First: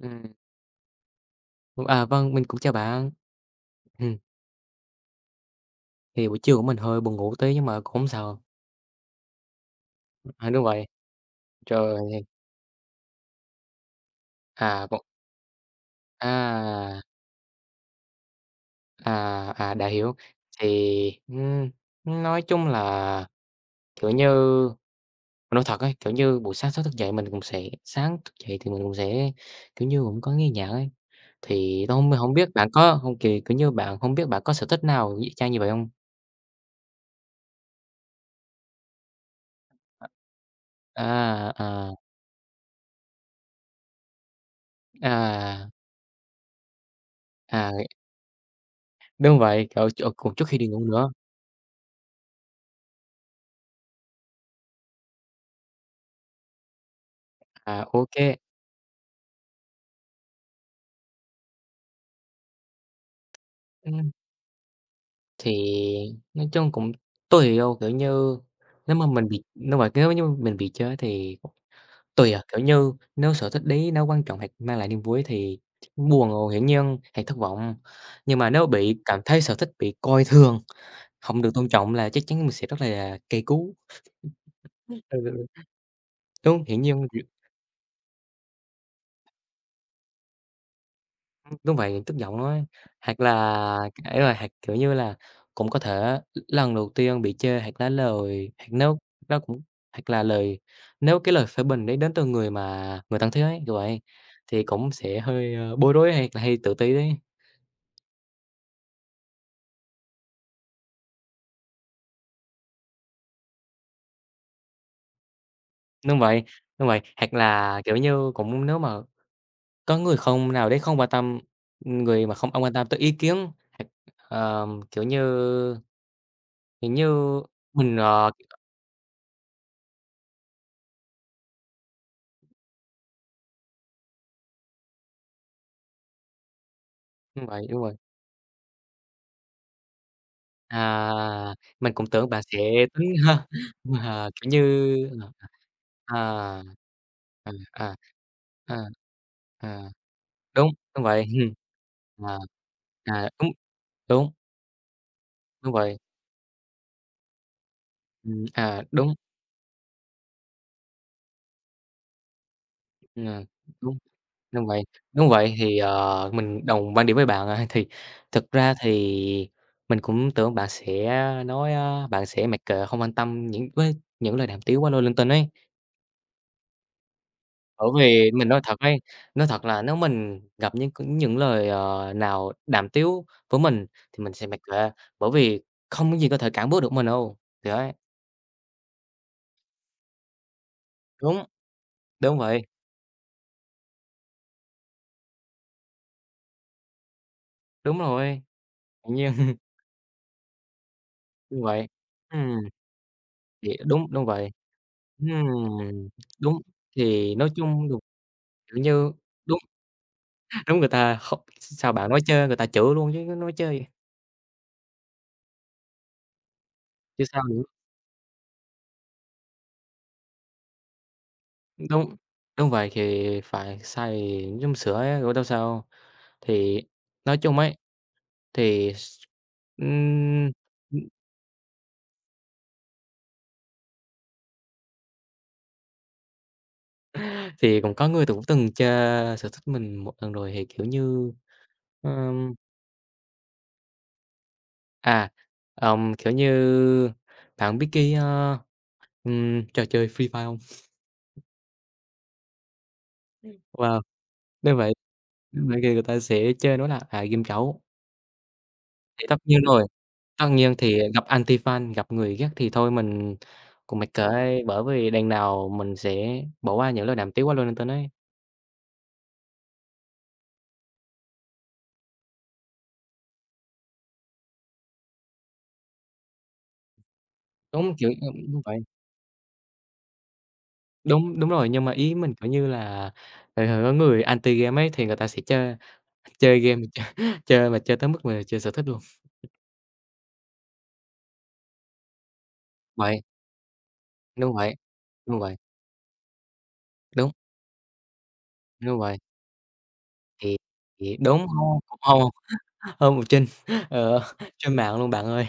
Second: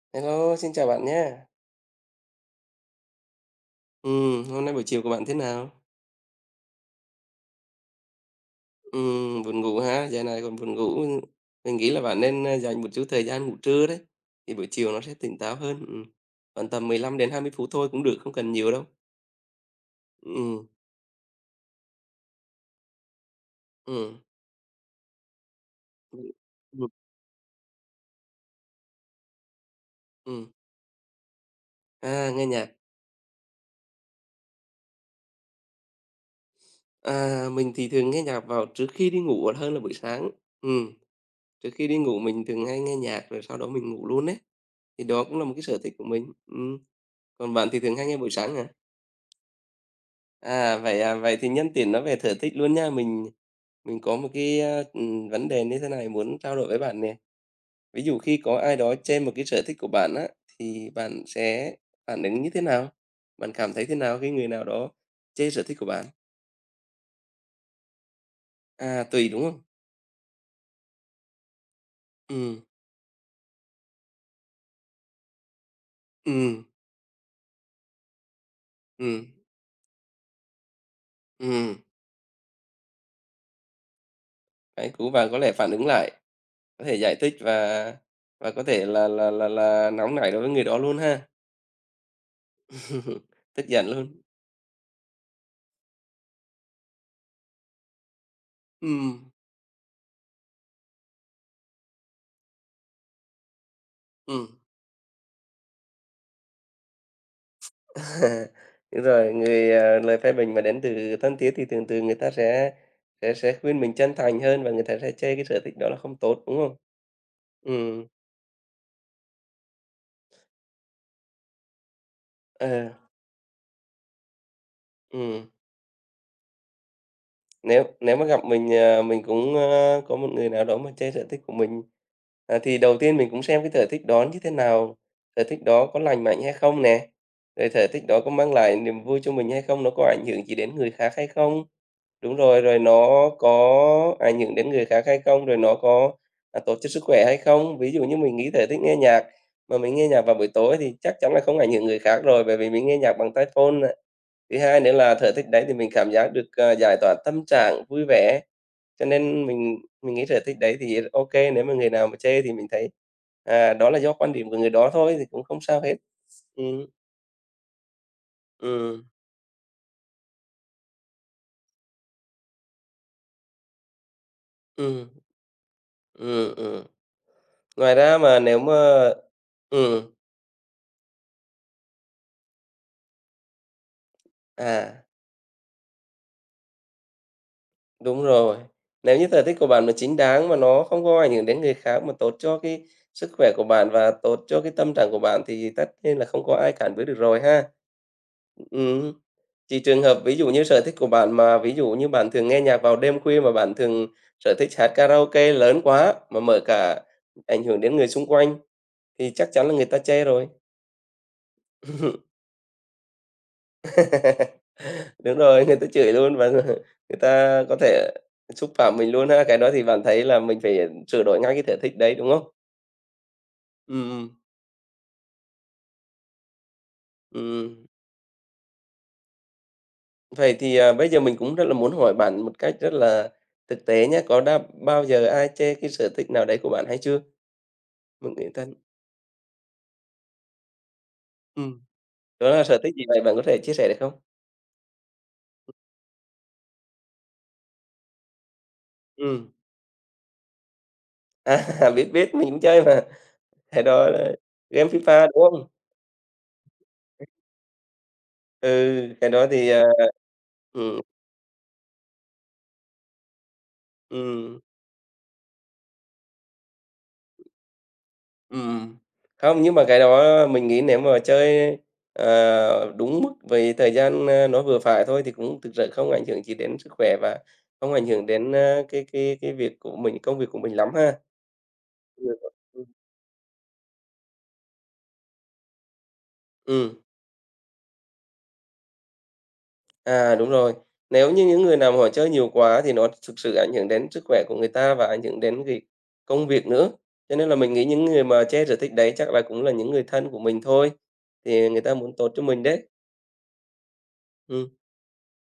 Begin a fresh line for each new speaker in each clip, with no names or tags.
Ừm,
Hello, xin chào bạn nhé.
vâng, mình cũng chào bạn. Ừm,
Hôm nay buổi chiều của bạn thế nào?
thì buổi trưa của mình hơi buồn ngủ tí nhưng mà cũng hổng sao.
Buồn ngủ ha, giờ này còn
Đúng
buồn
vậy,
ngủ. Mình
trời
nghĩ là bạn
ơi,
nên, dành một chút thời gian ngủ trưa đấy, thì buổi
à,
chiều nó
một
sẽ tỉnh táo hơn. Khoảng tầm mười
à,
lăm đến hai mươi phút thôi cũng được, không cần nhiều đâu.
à, à, đã hiểu.
Ừm,
Thì, nói chung là, kiểu
ừm,
như, mình nói thật ấy, kiểu
ừm,
như, buổi sáng sớm
ừm,
thức dậy mình cũng sẽ sáng thức dậy thì mình cũng sẽ, kiểu như, cũng có nghe
ừm.
nhạc ấy. Thì tôi hông
À,
hổng
nghe
biết bạn
nhạc.
có hông kì kiểu như, bạn hông biết bạn có sở thích nào y chang như vậy hông?
À, mình thì thường nghe nhạc vào trước khi đi ngủ hơn là buổi sáng. Ừm,
À,
Trước khi
à,
đi ngủ mình thường hay nghe nhạc rồi sau đó mình ngủ luôn đấy. Thì đó cũng là một cái
à,
sở thích của mình. Còn bạn
à.
thì thường hay nghe buổi sáng hả?
Đúng vậy, cậu ch cũng trước khi đi ngủ nữa.
À? Vậy thì nhân tiện nói về sở thích luôn nha. Mình có một cái, vấn đề như thế này muốn trao đổi với bạn nè.
Ô
Ví dụ
kê,
khi có ai đó chê một cái sở thích của bạn á, thì bạn sẽ phản ứng như thế nào? Bạn cảm thấy thế
ừm,
nào khi người nào đó chê
thì
sở thích của bạn?
nói chung cũng tùy đâu, kiểu như, nếu
À,
mà mình
tùy, đúng
bị
không?
đúng rồi, nếu như mình bị chới thì tùy à, kiểu
Ừ,
như, nếu sở thích đấy nó quan trọng hoặc mang lại niềm vui thì buồn rồi
ừ,
hiển nhiên hay thất vọng. Nhưng mà nếu bị cảm
ừ,
thấy sở thích bị coi thường, không được tôn
ừ.
trọng là chắc chắn mình sẽ rất là kỳ cú.
Đấy,
Ừ,
cũng bạn có
ừ,
lẽ phản ứng lại,
đúng, hiển
có thể
nhiên.
giải thích và có thể là nóng nảy đối với người đó luôn ha,
Đúng vậy, tức giận nói, hoặc là
tức giận luôn.
ấy rồi, hoặc, kiểu như là, cũng có thể lần đầu tiên bị chê hoặc là lời hoặc
Ừ,
nếu nó cũng hoặc là lời nếu cái lời phê bình đấy đến từ người mà người thân thiết ấy, kiểu vậy,
ừ.
thì cũng sẽ hơi, bối rối hay là hay tự ti đấy.
Đúng rồi, lời phê bình mà đến từ thân thiết thì thường thường người ta sẽ khuyên mình chân thành hơn và người ta sẽ chê cái sở thích đó là không
Đúng vậy,
tốt, đúng không?
đúng vậy, hoặc là, kiểu
Ừm,
như, cũng nếu mà có người không nào đấy không quan tâm, người mà không không
ờ,
quan tâm tới ý kiến, hoặc, ờ, kiểu như,
ừm.
kiểu như,
Nếu
mình,
nếu mà gặp mình, mình cũng, có một người nào đó mà chê sở thích của mình, thì đầu tiên mình cũng xem cái sở thích đó như thế nào, sở thích đó có lành mạnh hay không nè,
đúng vậy,
rồi
đúng
sở
rồi.
thích đó có mang lại niềm vui cho mình hay không, nó có ảnh hưởng gì đến người
À,
khác hay không?
mình cũng tưởng
Đúng
bạn
rồi, rồi
sẽ tính
nó có
mà,
ảnh
kiểu
hưởng đến người
như
khác hay không, rồi nó có,
ờ, ờ,
tốt cho sức khỏe hay
à,
không. Ví
à,
dụ như mình nghĩ tới
à,
thích nghe nhạc, mà
à,
mình nghe nhạc vào buổi
đúng,
tối thì
đúng
chắc
vậy,
chắn là không ảnh hưởng người khác
à,
rồi, bởi vì mình nghe nhạc
à,
bằng tai
đúng,
phone nè.
đúng,
Thứ hai nữa là sở thích đấy
đúng
thì mình
vậy,
cảm giác được, giải tỏa tâm trạng, vui vẻ, cho
đúng,
nên mình nghĩ sở thích đấy thì ok nếu mà người nào mà chê thì mình thấy,
ờ,
đó
đúng,
là do quan điểm của
đúng
người
vậy,
đó thôi thì
đúng
cũng
vậy.
không
Thì,
sao hết.
mình
Ừm,
đồng quan điểm với bạn, thì thực ra thì
ừm,
mình cũng tưởng bạn sẽ nói, bạn sẽ mặc kệ, không quan tâm những với những lời đàm tiếu quá lôi
ừm,
linh tinh ấy.
ừm, ừm.
Bởi
Ngoài ra
vì
mà
mình
nếu
nói
mà
thật ấy, nói thật là nếu
ừm,
mình gặp những những lời, nào đàm tiếu với mình thì mình sẽ mặc kệ,
à.
bởi vì không có gì có thể cản bước được mình đâu. Thì đấy,
Đúng rồi. Nếu như sở thích của bạn nó chính đáng mà nó không có ảnh
đúng,
hưởng đến người khác, mà tốt
đúng
cho
vậy,
cái sức khỏe của bạn và tốt cho cái tâm trạng của bạn thì tất nhiên là không có ai cản với được rồi ha.
đúng rồi,
Ừm.
tự nhiên
Chỉ trường hợp ví dụ như sở thích của bạn mà
đúng
ví
vậy.
dụ như bạn thường
Ừm,
nghe nhạc vào đêm khuya, mà bạn
thì đúng,
thường
đúng vậy.
sở thích hát karaoke lớn
Ừm,
quá mà
đúng,
mở cả
thì nói
ảnh hưởng
chung
đến
được,
người xung quanh
kiểu như
thì chắc
đúng,
chắn là người ta chê rồi.
đúng người ta không sao bạn nói chơi người ta chửi luôn chứ nói chơi
Đúng rồi, người ta chửi luôn và người
chứ sao nữa.
ta có thể xúc phạm mình luôn ha. Cái đó thì bạn thấy là mình phải sửa đổi ngay cái thể thích đấy,
Đúng,
đúng không?
đúng vậy, thì phải
Ừm, ừm,
xay giống sữa á, rồi đâu sao. Thì nói chung ấy,
ừm.
thì s ừm,
Vậy thì, bây giờ mình cũng rất là muốn hỏi bạn một cách rất là thực tế nhé, có đã bao giờ ai chê cái sở thích nào đấy của bạn hay chưa?
thì cũng có người
Mình
cũng
nghĩ
từng
thân
chơi sở thích mình một lần rồi thì, kiểu như,
ừm, Đó
ờm,
là sở thích gì vậy? Bạn có thể chia sẻ được không?
à, kiểu như, bạn biết cái,
Ừm,
trò chơi Free Fire không?
Biết, biết, mình cũng chơi mà. Cái
Wow,
đó là
đúng
game
vậy,
FIFA, đúng không?
đúng vậy, thì người ta sẽ chơi nó là, game trấu,
Ừ,
thì
cái
tất
đó
nhiên
thì
rồi. Tất nhiên thì
ừm,
gặp anti-fan, gặp người ghét thì thôi mình cũng mặc kệ,
ừm.
bởi vì đằng nào mình sẽ bỏ qua những lời đàm tiếu quá lên trên ấy.
Ừm. Không, nhưng mà cái đó mình nghĩ nếu mà chơi, đúng mức về thời gian, nó vừa phải thôi thì cũng thực sự không ảnh hưởng gì đến sức khỏe và không
Đúng,
ảnh
kiểu,
hưởng đến,
đúng vậy,
ơ, cái việc của mình, công việc của mình lắm ha.
đúng, đúng rồi, nhưng mà ý mình, kiểu như
Ừm.
là, thường thường có người anti-game ấy thì người ta sẽ chơi chơi game
Ừm,
chơi chơi mà chơi tới mức mà chơi sở thích luôn.
Đúng rồi. Nếu như những người nào mà họ chơi nhiều quá thì nó
Vậy,
thực sự ảnh hưởng đến sức khỏe
đúng
của người
vậy,
ta và ảnh
đúng
hưởng
vậy,
đến việc công việc nữa.
đúng,
Cho nên là mình nghĩ những người mà che sở thích
đúng
đấy
vậy,
chắc là cũng là những người thân của
thì
mình thôi,
thì đúng,
thì
hông
người ta
cũng
muốn
hông
tốt cho mình đấy.
hông một trinh, ờ,
Ừm.
trên mạng luôn bạn ơi.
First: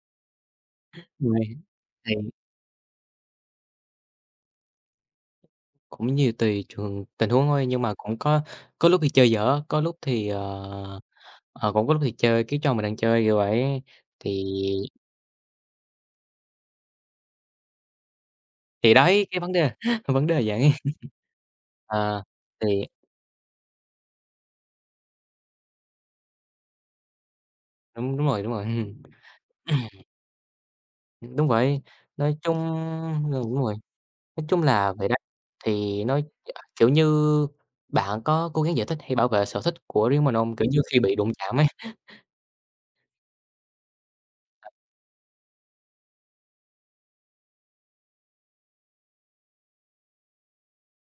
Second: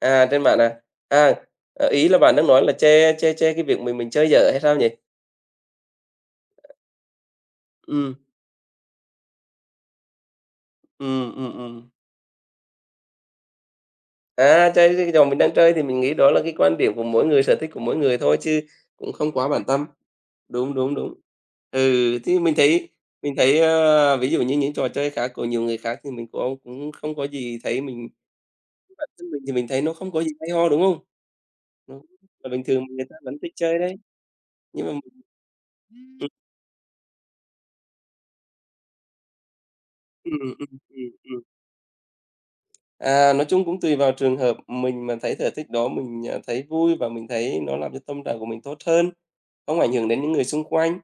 À, trên mạng à? À,
Rồi,
ý
thì
là bạn đang nói là che che che cái việc mình chơi dở hay sao nhỉ?
cũng như tùy trường tình huống thôi, nhưng mà
Ừm,
cũng có lúc thì chơi dở, có lúc thì,
ừm, ừm,
cũng
ừm.
có lúc thì chơi cái trò mình đang chơi, kiểu vậy. Thì
À, chơi cái trò mình đang chơi thì mình nghĩ đó là cái quan điểm của mỗi người, sở thích của mỗi người thôi chứ
thì
cũng
đấy,
không
cái
quá
vấn
bản
đề
tâm.
vấn đề là vậy.
Đúng, đúng, đúng. Ừ,
Ờ,
thì mình
thì
thấy mình thấy, ví dụ như những trò chơi khác của nhiều người khác thì mình cũng cũng không có gì thấy mình
đúng đúng rồi,
bản thân mình thì mình thấy nó không có gì hay ho, đúng không?
đúng vậy.
Nó
Nói
là
chung
bình thường, người ta vẫn
ừ,
thích
đúng rồi,
chơi đấy.
nói chung
Nhưng
là
mà
vậy đó. Thì nói
ừm,
kiểu như, bạn có cố gắng giải thích hay bảo vệ sở thích của riêng mình không? Kiểu như, khi bị đụng
ừm.
chạm ấy.
À, nói chung cũng tùy vào trường hợp, mình mà thấy sở thích đó mình, thấy vui và mình thấy nó làm cho tâm trạng của mình tốt hơn, không ảnh hưởng đến những người xung quanh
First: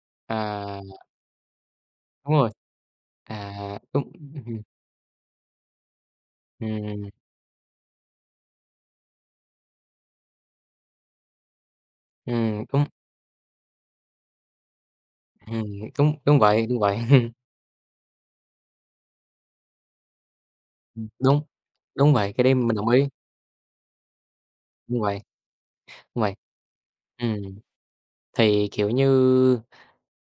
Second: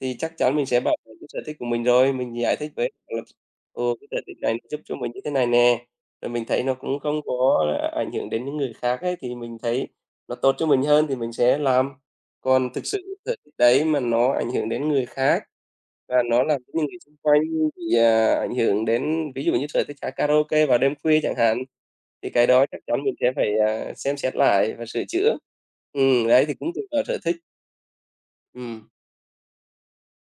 thì chắc chắn mình sẽ
À,
bảo vệ cái sở thích của mình rồi,
đúng
mình
rồi,
giải thích với họ là "Ồ, cái
đúng,
sở thích này nó
ừm,
giúp cho mình như thế này nè." Rồi mình thấy nó cũng
ừm,
không có ảnh hưởng đến những người khác ấy, thì mình thấy nó tốt cho mình hơn thì mình sẽ làm. Còn
đúng.
thực sự sở thích đấy mà nó ảnh hưởng đến người khác
Ừm, đúng,
và
đúng
nó làm
vậy,
cho
đúng
những
vậy.
người xung quanh bị, ảnh hưởng đến ví dụ như sở thích hát karaoke vào đêm khuya chẳng
Đúng,
hạn
đúng
thì
vậy, cái
cái
đấy
đó
mình
chắc
đồng
chắn
ý,
mình sẽ phải, xem xét lại và
đúng
sửa
vậy,
chữa.
đúng vậy.
Đấy, thì cũng tùy vào sở thích.
Ừm, thì,
Ừm,
kiểu như,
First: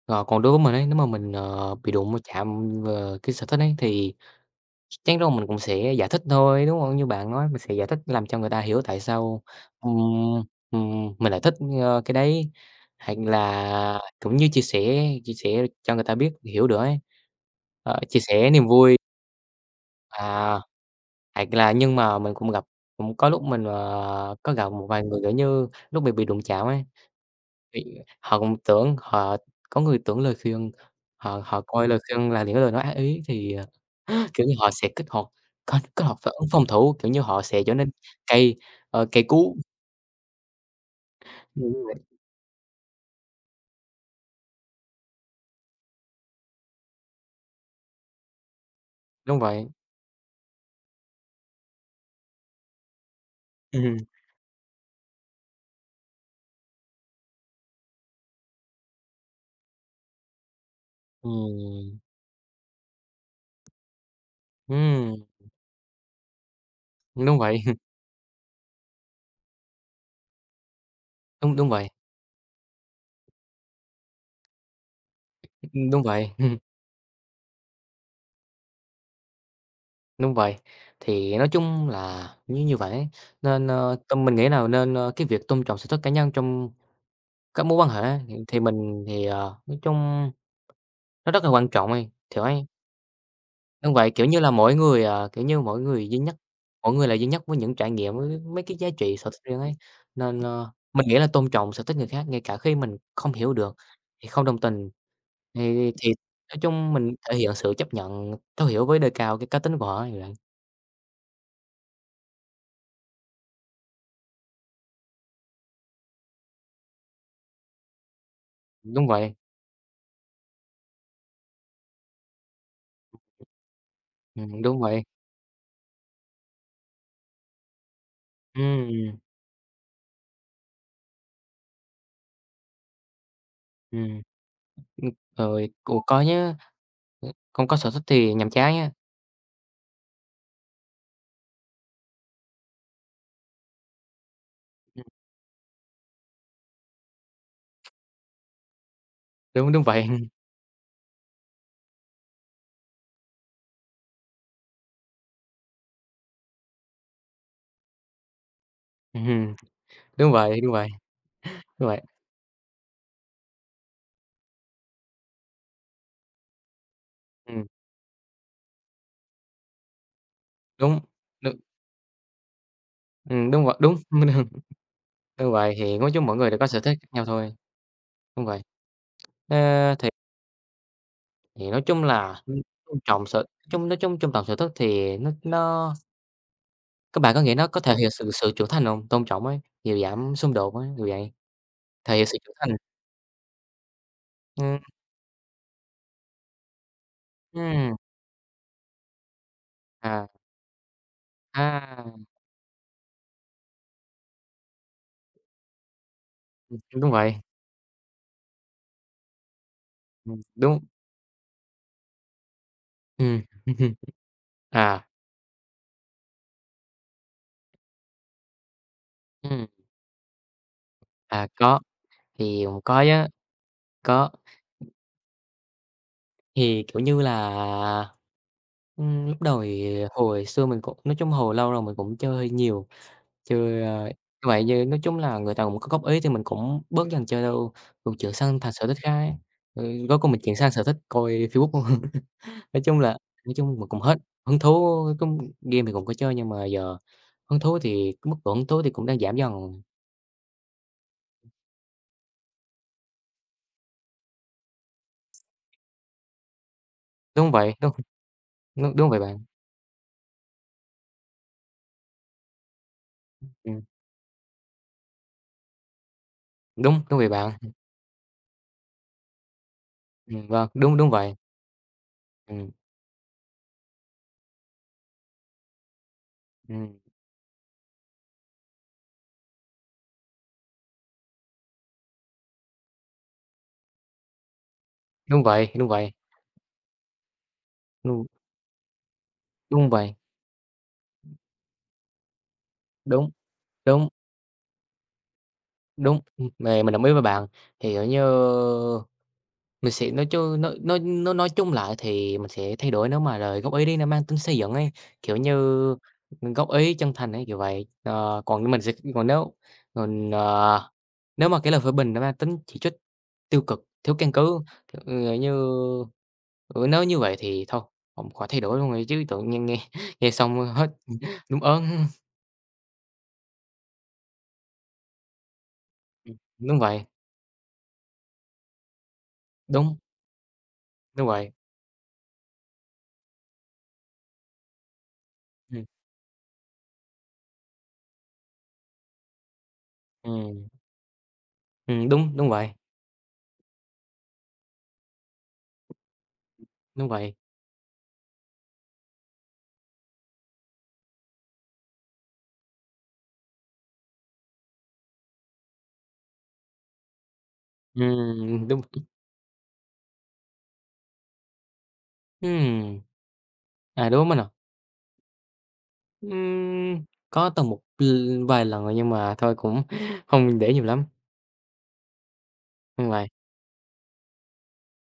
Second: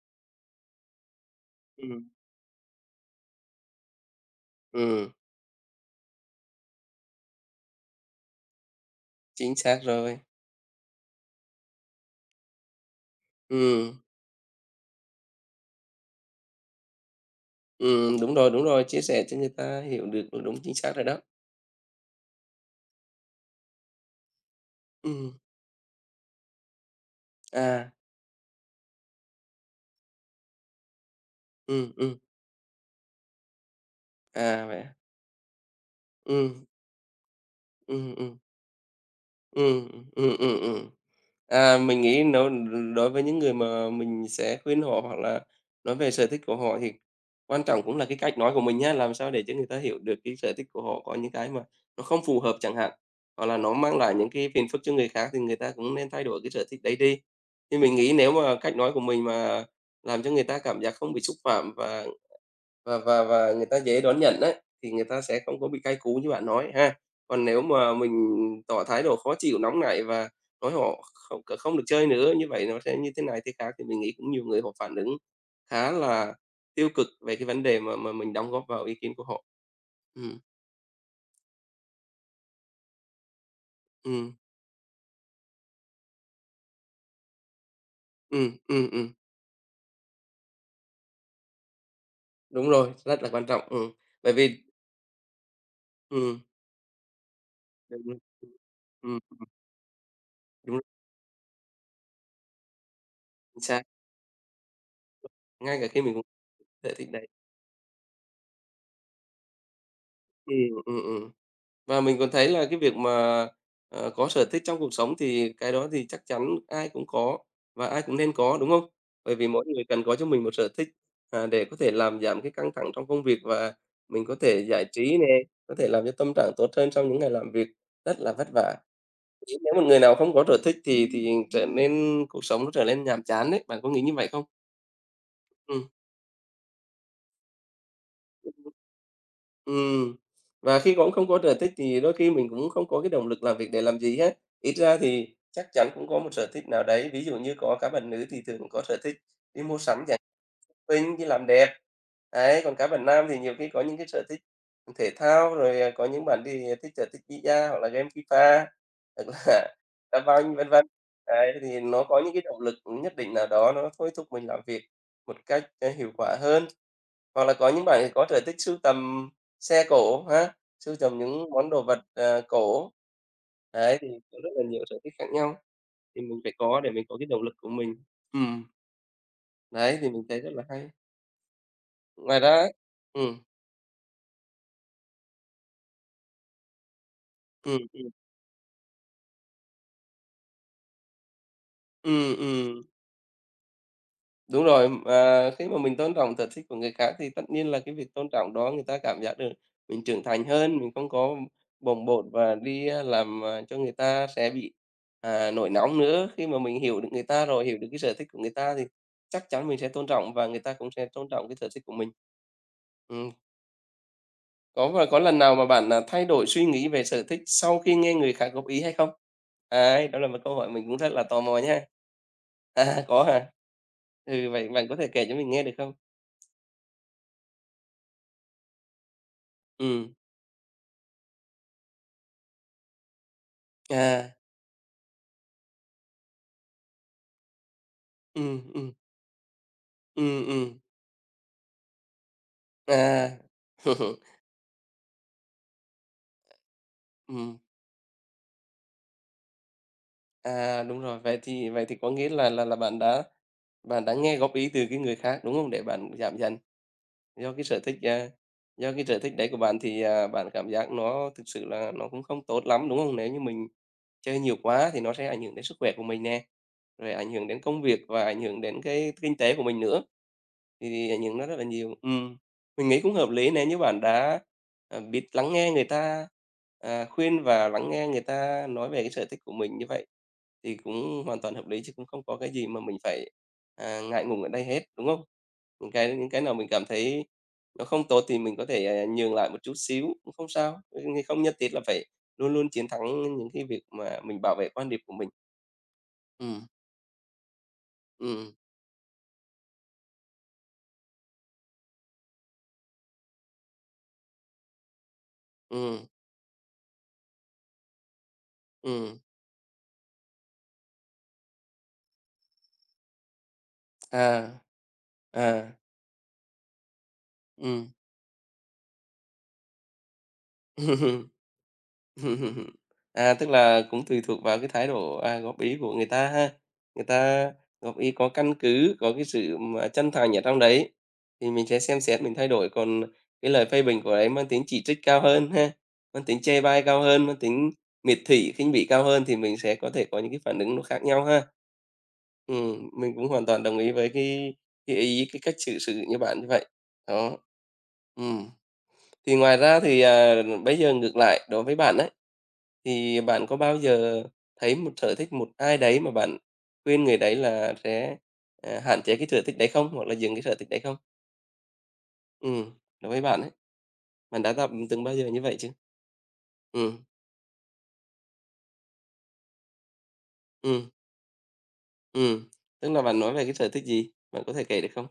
còn đối với mình ấy, nếu mà mình, bị
ừm,
đụng chạm vào cái sở thích ấy thì chắc
ừm,
chắn đâu mình cũng sẽ giải thích thôi, đúng không? Như bạn nói, mình sẽ giải thích làm cho người ta hiểu tại sao,
chính xác rồi.
ừm, mình lại thích, cái đấy, hay là
Ừm,
cũng như chia sẻ cho người ta biết, hiểu được ấy, chia
đúng
sẻ
rồi, đúng
niềm
rồi,
vui.
chia sẻ cho người ta hiểu được là đúng,
À.
chính xác rồi đó.
Thật là nhưng mà mình cũng gặp cũng có lúc mình, có gặp một vài người, kiểu
Ừm,
như, lúc mình bị đụng chạm ấy, thì
à,
họ cũng tưởng họ có người tưởng lời khuyên, họ họ coi
ừm,
lời
ừm,
khuyên là những lời nói ác ý thì, kiểu như,
à,
họ
vậy
sẽ
à?
kích hoạt kênh kích hoạt phản
Ừ,
ứng phòng thủ, kiểu như, họ sẽ trở nên
ừ, ừ,
cay, cay cú.
ừ, ừ. Ừm, ừm. À,
Đúng vậy,
mình nghĩ nếu đối với những người mà mình sẽ khuyên họ hoặc là nói về sở thích của họ thì quan trọng cũng là cái cách nói của mình nhá, làm sao
đúng
để cho người
vậy.
ta hiểu được cái sở thích của họ có những cái mà nó không phù hợp chẳng hạn, hoặc là nó
Ừm,
mang lại những cái phiền phức cho người khác thì người ta cũng nên thay đổi cái sở thích đấy đi. Thì mình nghĩ nếu mà cách nói của mình mà làm cho người ta cảm giác không bị xúc phạm
ừm,
và người ta dễ đón nhận đấy thì người ta
ừm,
sẽ không có bị cay cú như bạn nói ha.
đúng
Còn
vậy,
nếu mà mình tỏ thái độ khó chịu, nóng nảy và nói họ không
đúng
c
đúng
không được
vậy,
chơi nữa, như vậy nó sẽ như thế này thế khác, thì mình nghĩ cũng nhiều người họ phản ứng khá
đúng vậy.
là tiêu cực về cái vấn đề mà mình đóng góp vào ý kiến của họ.
Đúng
Ừm,
vậy. Thì nói chung là như như vậy ấy, nên, tâm mình
ừm,
nghĩ là nên, cái việc tôn trọng sở thích cá nhân trong các mối quan hệ thì
ừm,
thì
ừm,
mình
ừm,
thì, nói chung nó rất là quan trọng ấy, kiểu ấy.
đúng rồi, rất là quan trọng,
Đúng vậy, kiểu
bởi
như là,
vì
mỗi người, kiểu như, mỗi người duy nhất,
ừm,
mỗi người là duy nhất với những trải
đúng
nghiệm,
rồi,
với mấy cái giá trị
ừm,
sở thích riêng ấy, nên,
đúng, rồi,
mình nghĩ là tôn trọng sở thích người khác ngay cả khi mình không hiểu
chính
được,
xác,
thì không đồng tình,
ngay cả
thì
khi
thì
mình cũng
nói chung
thể thích
mình
đấy.
thể hiện sự chấp nhận, thấu hiểu với đề cao cái cá tính của họ ấy.
Ừm, ừm, ừm. Và mình còn thấy là cái việc mà, có sở thích trong cuộc sống thì cái đó thì chắc chắn ai cũng có và ai cũng nên có, đúng không?
Đúng vậy,
Bởi vì mỗi người cần có cho mình một sở thích, để có thể làm giảm cái căng thẳng trong công việc và mình có thể
đúng
giải
vậy.
trí nè, có thể làm cho tâm trạng tốt hơn sau những ngày làm việc rất là vất vả.
Ừm,
Chứ nếu một người nào không có sở thích thì trở nên cuộc sống nó trở nên nhàm chán đấy, bạn có nghĩ như
ừm,
vậy không?
ừm, rồi,
Ừm.
ủa, có nhá. Không có sở thích thì nhàm chán nhá.
Ừm, và khi cũng không có sở thích thì đôi khi mình cũng không có cái động lực làm việc để làm gì hết. Ít ra
Ừm,
thì chắc chắn cũng có một sở thích nào đấy, ví dụ như có các bạn nữ thì thường có sở thích đi
đúng,
mua
đúng
sắm
vậy,
chẳng shopping, đi làm đẹp. Đấy, còn các bạn nam thì nhiều khi có những cái sở thích thể thao, rồi, à, có những bạn thì thích sở thích bi hoặc là game FIFA,
ừm,
hoặc là đá
đúng
banh,
vậy,
vân
đúng
vân.
vậy,
Đấy, thì
đúng vậy,
nó có những cái động lực nhất định nào đó nó thôi thúc mình làm việc một cách, hiệu quả hơn. Hoặc là
ừm,
có những bạn thì có sở thích sưu tầm xe cổ ha, sưu
đúng,
tầm những
đúng,
món đồ vật, cổ.
đúng vậy, đúng,
Đấy, thì có rất là nhiều sở thích khác
đúng
nhau,
vậy, thì nói
thì
chung mỗi
mình
người
phải
đều có sở
có để
thích
mình
khác
có
nhau
cái động
thôi,
lực của mình.
đúng vậy.
Ừm,
Ơ,
đấy,
thì
thì mình thấy rất là hay.
thì nói chung
Ngoài
là,
ra ấy.
tôn trọng
Ừm,
sở chung nói chung tôn trọng sở thích thì nó các bạn có nghĩ nó có
ừm,
thể
ừm,
hiện sự sự trưởng thành hông? Tôn trọng ấy, kiểu, giảm xung đột ấy, kiểu vậy, thể hiện sự trưởng thành.
ừm. Đúng
Ừm,
rồi, à, khi mà mình tôn trọng sở thích của người khác thì tất nhiên là cái
ừm,
việc tôn trọng đó người ta cảm giác được mình trưởng
à,
thành hơn, mình không có
à,
bồng bột và đi, làm, à, cho người ta sẽ bị, à, nổi nóng nữa. Khi mà mình hiểu được
đúng
người
vậy,
ta rồi, hiểu được cái sở thích của người ta thì chắc chắn mình sẽ tôn trọng và người ta
đúng.
cũng sẽ tôn trọng cái sở thích của mình. Ừm,
Ừm,
có
à,
và có lần nào mà bạn, à, thay đổi suy nghĩ về sở thích sau khi nghe người khác góp ý hay không?
Ừm.
Ấy, đó là một câu hỏi mình cũng rất là tò mò
Có,
nha.
thì cũng có
À, có
nhá,
hả?
có.
Ừ, vậy bạn có thể kể cho mình nghe được không?
Thì, kiểu như là, lúc đầu thì
Ừm,
hồi xưa mình cũng nói chung hồi lâu rồi mình cũng chơi hơi nhiều, chơi, như
à,
vậy như nói chung là người ta cũng có góp ý thì mình cũng bớt dần chơi đâu, cũng chuyển sang thành
ừm,
sở
ừm,
thích khác, rồi cuối cùng mình
ừm,
chuyển sang
ừm,
sở thích coi Facebook luôn. Nói chung là
à.
nói chung mình cũng hết hứng thú, cũng game thì cũng có chơi nhưng mà giờ
Ừm,
hứng thú thì cái mức độ hứng thú thì cũng đang giảm dần.
à, đúng rồi, vậy thì có nghĩa là bạn đã nghe góp ý từ cái người khác, đúng không? Để bạn giảm dần.
Đúng không
Do cái
vậy,
sở
đúng,
thích, à, do
đúng
cái
đúng
sở
vậy
thích
bạn.
đấy của bạn thì, à, bạn cảm giác nó thực sự là nó cũng không tốt lắm, đúng không? Nếu như mình
Ừm.
chơi nhiều quá thì nó sẽ ảnh hưởng đến sức khỏe của mình nè,
Đúng,
rồi
đúng vậy
ảnh hưởng
bạn.
đến công việc và ảnh hưởng đến cái kinh tế của mình nữa,
Vâng, đúng, đúng
thì ảnh
vậy.
hưởng nó rất là nhiều. Ừ.
Ừm,
Mình nghĩ cũng hợp lý nếu như bạn đã, à, biết lắng nghe người ta,
ừm,
à, khuyên và lắng nghe người ta nói về cái sở thích của mình như vậy, thì cũng hoàn toàn hợp lý chứ cũng không có cái gì mà mình phải, à, ngại ngùng ở đây hết, đúng không?
đúng vậy, đúng
Những
vậy,
cái những cái nào mình cảm thấy nó không tốt
đúng,
thì mình có thể, à, nhường lại một chút
đúng
xíu,
vậy,
cũng không sao, ừ, không nhất thiết là phải luôn luôn chiến thắng
đúng,
những cái việc
đúng,
mà mình bảo vệ quan điểm của mình.
đúng,
Ừ.
mề mình đồng ý với bạn. Thì, kiểu như,
Ừ.
mình sẽ nói chứ nói chung lại thì mình sẽ thay đổi nếu mà lời góp ý đi nó mang tính xây dựng ấy, kiểu như,
Ừ.
góp ý chân thành ấy, kiểu vậy. Ờ, còn mình sẽ
Ừ.
còn nếu còn, nếu mà cái lời phê bình nó mang tính chỉ trích tiêu cực, thiếu căn
À,
cứ, kiểu, ừ, như
à,
Ừ, nếu như vậy thì thôi,
ừ.
ông khỏi thay đổi luôn rồi chứ tự nhiên nghe nghe xong hết đúng ớn.
À, tức là cũng tùy thuộc vào cái thái độ, à, góp ý của người ta ha.
Đúng vậy,
Người ta góp ý có căn cứ, có cái sự mà
đúng,
chân thành ở trong đấy
đúng
thì
vậy,
mình sẽ xem xét mình thay đổi, còn cái lời phê bình của ấy mang tính chỉ trích cao hơn ha,
ừm,
mang tính chê bai cao hơn, mang tính miệt thị, khinh bỉ cao hơn thì mình sẽ có thể có những cái phản
ừm,
ứng nó khác nhau ha.
đúng, đúng vậy,
Mình cũng hoàn toàn đồng ý với cái ý, cái cách xử sự như bạn như vậy.
đúng
Đó.
vậy,
Ừm. Thì ngoài ra thì, à, bây giờ ngược lại đối với bạn ấy, thì bạn có bao giờ thấy một sở thích một ai đấy mà bạn khuyên người đấy là sẽ, à,
đúng,
hạn chế cái sở thích đấy không? Hoặc là dừng cái sở thích đấy không? Ừ,
ừm,
đối với bạn ấy,
đối với mình
bạn
à,
đã gặp từng bao giờ như vậy chưa? Ừ.
ừm, có tầm một vài lần rồi nhưng mà thôi cũng không để nhiều
Ừ.
lắm,
Ừm, tức là
đúng
bạn
vậy,
nói về cái sở thích gì? Bạn có thể kể được không?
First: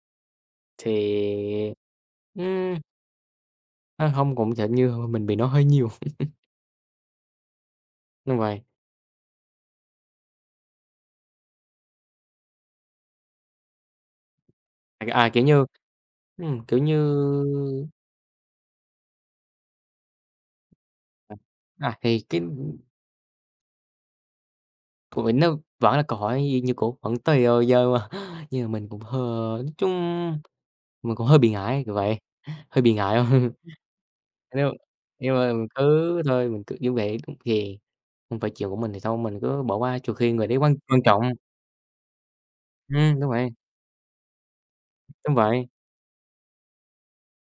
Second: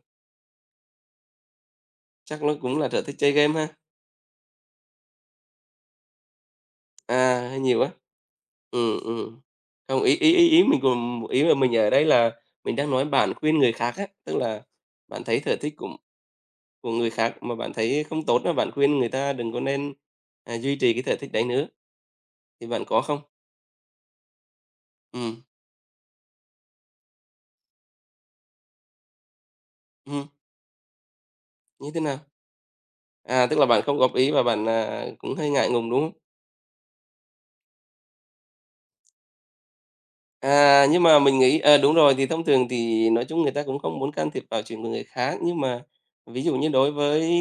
thì,
Chắc nó
ưm,
cũng là sở thích chơi game ha?
hông, cũng kiểu như mình bị nói hơi nhiều,
À, hơi nhiều á.
đúng vậy,
Ừm, ừm. Không, ý ý ý ý mình cùng ý là mình ở đây là mình đang nói bạn khuyên người khác á, tức là
à,
bạn
à,
thấy
kiểu
sở
như,
thích của
kiểu
của
như,
người khác mà bạn thấy không tốt là bạn khuyên người ta đừng có nên, à, duy trì cái sở thích
à,
đấy nữa,
thì cái.
thì bạn có không?
Của mình
Ừm,
nó vẫn là câu hỏi như như cũ, vẫn tới rồi giờ mà nhưng mà mình cũng hơi nói chung
ừm,
mình cũng hơi bị ngại,
như
kiểu
thế
vậy,
nào?
hơi bị ngại
À,
không.
tức là bạn không góp ý và bạn,
Nếu
à,
nhưng
cũng hơi
mà mình
ngại ngùng, đúng không?
cứ thôi mình cứ như vậy cũng thì không phải chuyện của mình thì thôi mình cứ bỏ qua, trừ khi người đấy quan
À,
quan
nhưng mà
trọng.
mình nghĩ đúng rồi, thì thông thường thì nói
Đúng
chung
vậy,
người ta cũng không muốn can thiệp vào chuyện của người
đúng
khác, nhưng
vậy,
mà ví dụ như đối với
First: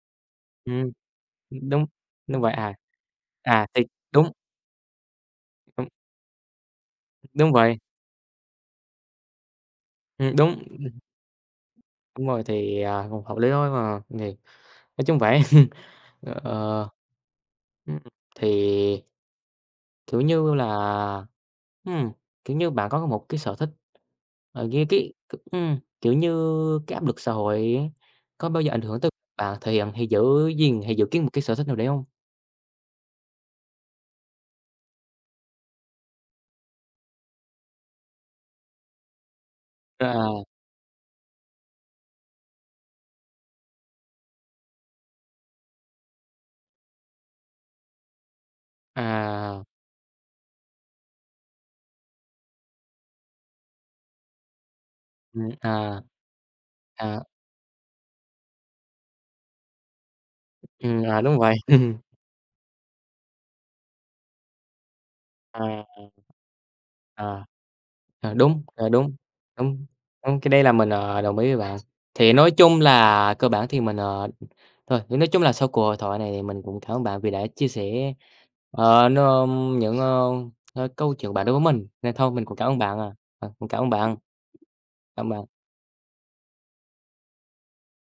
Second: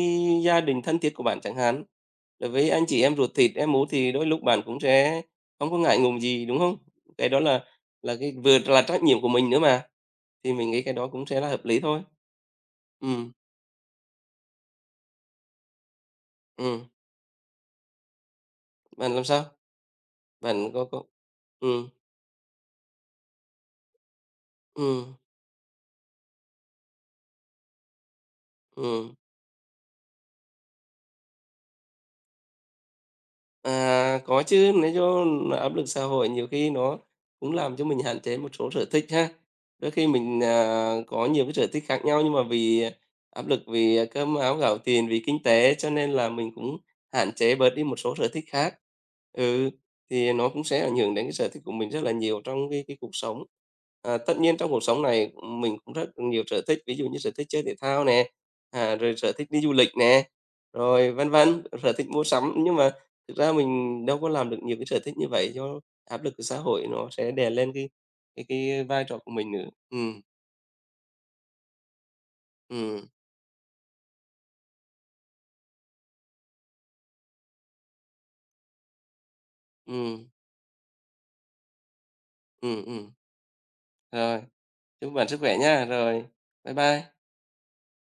gia đình
ừm,
thân thiết của bạn chẳng hạn,
đúng, đúng
đối
vậy,
với
à,
anh chị em ruột thịt,
à,
em
thì
út thì đôi
đúng,
lúc bạn cũng sẽ không có
đúng,
ngại ngùng gì, đúng không? Cái đó
đúng
là
vậy,
là cái vừa là trách nhiệm của mình nữa mà, thì
đúng,
mình nghĩ cái đó cũng sẽ là hợp lý thôi.
đúng rồi thì, cũng
Ừm,
hợp lý thôi mà, thì nói chung vậy.
ừm,
Ờ, ừm, thì
bạn làm sao?
kiểu như
Bạn có
là,
ừm,
ừm, kiểu như, bạn có một cái sở thích, như cái
ừm,
kiểu như, cái áp lực xã hội ấy, có bao giờ ảnh hưởng tới
ừm.
bạn thể hiện hay giữ gìn hay giữ kiến một cái sở thích nào đấy không?
À, có chứ, nói cho áp lực xã hội nhiều khi nó cũng làm cho mình hạn chế một số sở thích ha. Đôi khi mình,
À,
à, có nhiều cái sở thích khác nhau nhưng mà vì áp lực, vì cơm áo gạo tiền, vì kinh tế cho nên là mình cũng hạn chế bớt đi một số sở thích khác.
à,
Ừ, thì nó cũng sẽ ảnh hưởng đến cái sở thích của mình rất là nhiều trong cái cuộc sống. À, tất nhiên trong cuộc sống này
ừm,
mình cũng
à,
rất nhiều sở thích, ví dụ như
à,
sở thích chơi thể thao nè, à, rồi sở thích đi du lịch nè, rồi vân
đúng vậy,
vân, sở thích mua sắm nhưng mà thực ra mình đâu có làm được nhiều cái sở thích như vậy do
à.
áp lực của xã hội nó sẽ
À.
đè lên cái cái
Đúng,
cái vai
đúng,
trò của mình nữa.
đúng, đúng, cái đây là mình, đồng ý với bạn. Thì nói chung
Ừm,
là cơ bản thì mình, thôi, nói chung là sau cuộc hội thoại này thì mình cũng cảm ơn bạn vì đã chia sẻ, ờ, nó những, ơ,
ừm,
ơ, câu chuyện của bạn đối với mình, nên thôi mình cũng cảm ơn
ừm,
bạn
ừm.
à. Mình cảm ơn bạn,
Rồi, chúc
cảm
bạn
ơn
sức khỏe
bạn.
nha. Rồi, bye bye.